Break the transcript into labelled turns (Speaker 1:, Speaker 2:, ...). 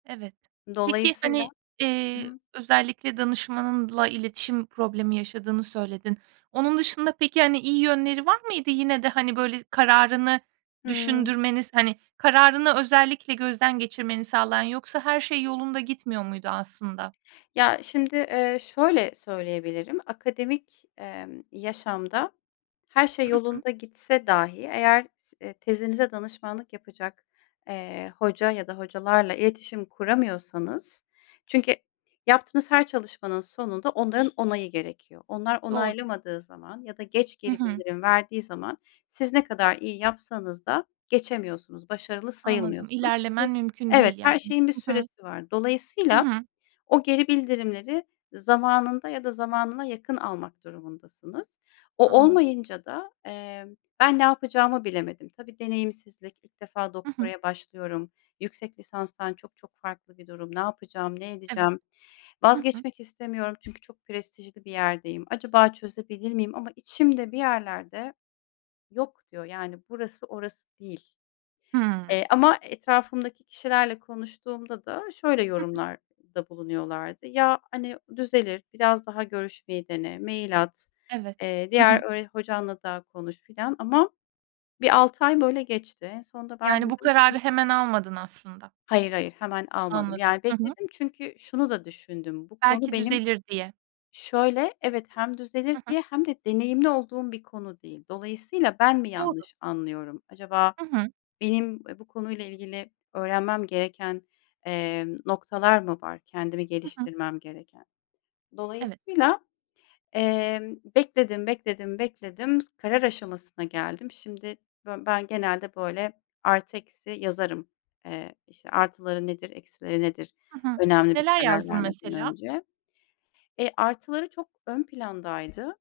Speaker 1: Evet. Peki,
Speaker 2: Dolayısıyla
Speaker 1: hani,
Speaker 2: Hı
Speaker 1: eee,
Speaker 2: hı.
Speaker 1: özellikle danışmanınla iletişim problemi yaşadığını söyledin. Onun dışında, peki, hani, iyi yönleri var mıydı? Yine de, hani, böyle, kararını
Speaker 2: Hıı.
Speaker 1: düşündürmeniz, hani, kararını özellikle gözden geçirmeni sağlayan, yoksa her şey yolunda gitmiyor muydu aslında?
Speaker 2: Ya, şimdi, eee, şöyle söyleyebilirim akademik, emm, yaşamda her şey
Speaker 1: Hı hı.
Speaker 2: yolunda gitse dahi eğer s eee, tezinize danışmanlık yapacak, eee, hoca ya da hocalarla iletişim kuramıyorsanız Çünkü yaptığınız her çalışmanın sonunda onların onayı gerekiyor. Onlar
Speaker 1: Doğru.
Speaker 2: onaylamadığı zaman ya da geç
Speaker 1: Hı
Speaker 2: geri
Speaker 1: hı.
Speaker 2: bildirim verdiği zaman, siz ne kadar iyi yapsanız da geçemiyorsunuz, başarılı
Speaker 1: Anladım,
Speaker 2: sayılmıyorsunuz.
Speaker 1: ilerlemen
Speaker 2: [unintelligible]
Speaker 1: mümkün
Speaker 2: Evet,
Speaker 1: değil yani.
Speaker 2: her şeyin bir
Speaker 1: Hı hı.
Speaker 2: süresi var.
Speaker 1: Hı
Speaker 2: Dolayısıyla,
Speaker 1: hı.
Speaker 2: o geri bildirimleri zamanında ya da zamanına yakın almak durumundasınız. O
Speaker 1: Anladım.
Speaker 2: olmayınca da, eee, ben ne yapacağımı bilemedim. Tabii deneyimsizlik, ilk defa
Speaker 1: Hı hı.
Speaker 2: doktoraya başlıyorum, yüksek lisanstan çok çok farklı bir durum. Ne yapacağım, ne
Speaker 1: Evet.
Speaker 2: edeceğim?
Speaker 1: Hı hı.
Speaker 2: Vazgeçmek istemiyorum, çünkü çok prestijli bir yerdeyim. Acaba çözebilir miyim? Ama içimde bir yerler de, "Yok" diyor, yani, "Burası, orası değil"
Speaker 1: Hıı.
Speaker 2: Eee, ama etrafımdaki kişilerle konuştuğumda da şöyle
Speaker 1: Hı hı.
Speaker 2: yorumlarda bulunuyorlard:; "Ya, hani, düzelir. Biraz daha görüşmeyi dene. Mail at.
Speaker 1: Evet.
Speaker 2: Eee,
Speaker 1: Hı
Speaker 2: diğer
Speaker 1: hı.
Speaker 2: öğre hocanla da konuş" filan ama bir 6 ay böyle geçti. En sonunda ben
Speaker 1: Yani, bu
Speaker 2: dedim
Speaker 1: kararı
Speaker 2: ki
Speaker 1: hemen almadın aslında.
Speaker 2: Hayır hayır. Hemen almadım.
Speaker 1: Anladım.
Speaker 2: Yani,
Speaker 1: Hı hı.
Speaker 2: bekledim çünkü şunu da düşündüm. Bu konu
Speaker 1: Belki
Speaker 2: benim
Speaker 1: düzelir diye.
Speaker 2: Şöyle, evet hem düzelir
Speaker 1: Hı hı.
Speaker 2: diye hem de deneyimli olduğum bir konu değil. Dolayısıyla, ben mi
Speaker 1: Doğru.
Speaker 2: yanlış anlıyorum? Acaba
Speaker 1: Hı hı.
Speaker 2: benim, eee, bu konuyla ilgili öğrenmem gereken, emm, noktalar mı var, kendimi
Speaker 1: Hı hı.
Speaker 2: geliştirmem gereken?
Speaker 1: Evet.
Speaker 2: Dolayısıyla, eee, bekledim, bekledim, bekledim, s karar aşamasına geldim. Şimdi bö ben genelde, böyle, artı eksi yazarım. Eee, işte, artıları nedir, eksileri nedir?
Speaker 1: Hı hı.
Speaker 2: Önemli bir
Speaker 1: Neler
Speaker 2: karar
Speaker 1: yazdın
Speaker 2: vermeden
Speaker 1: mesela?
Speaker 2: önce. Eee, artıları çok ön plandaydı.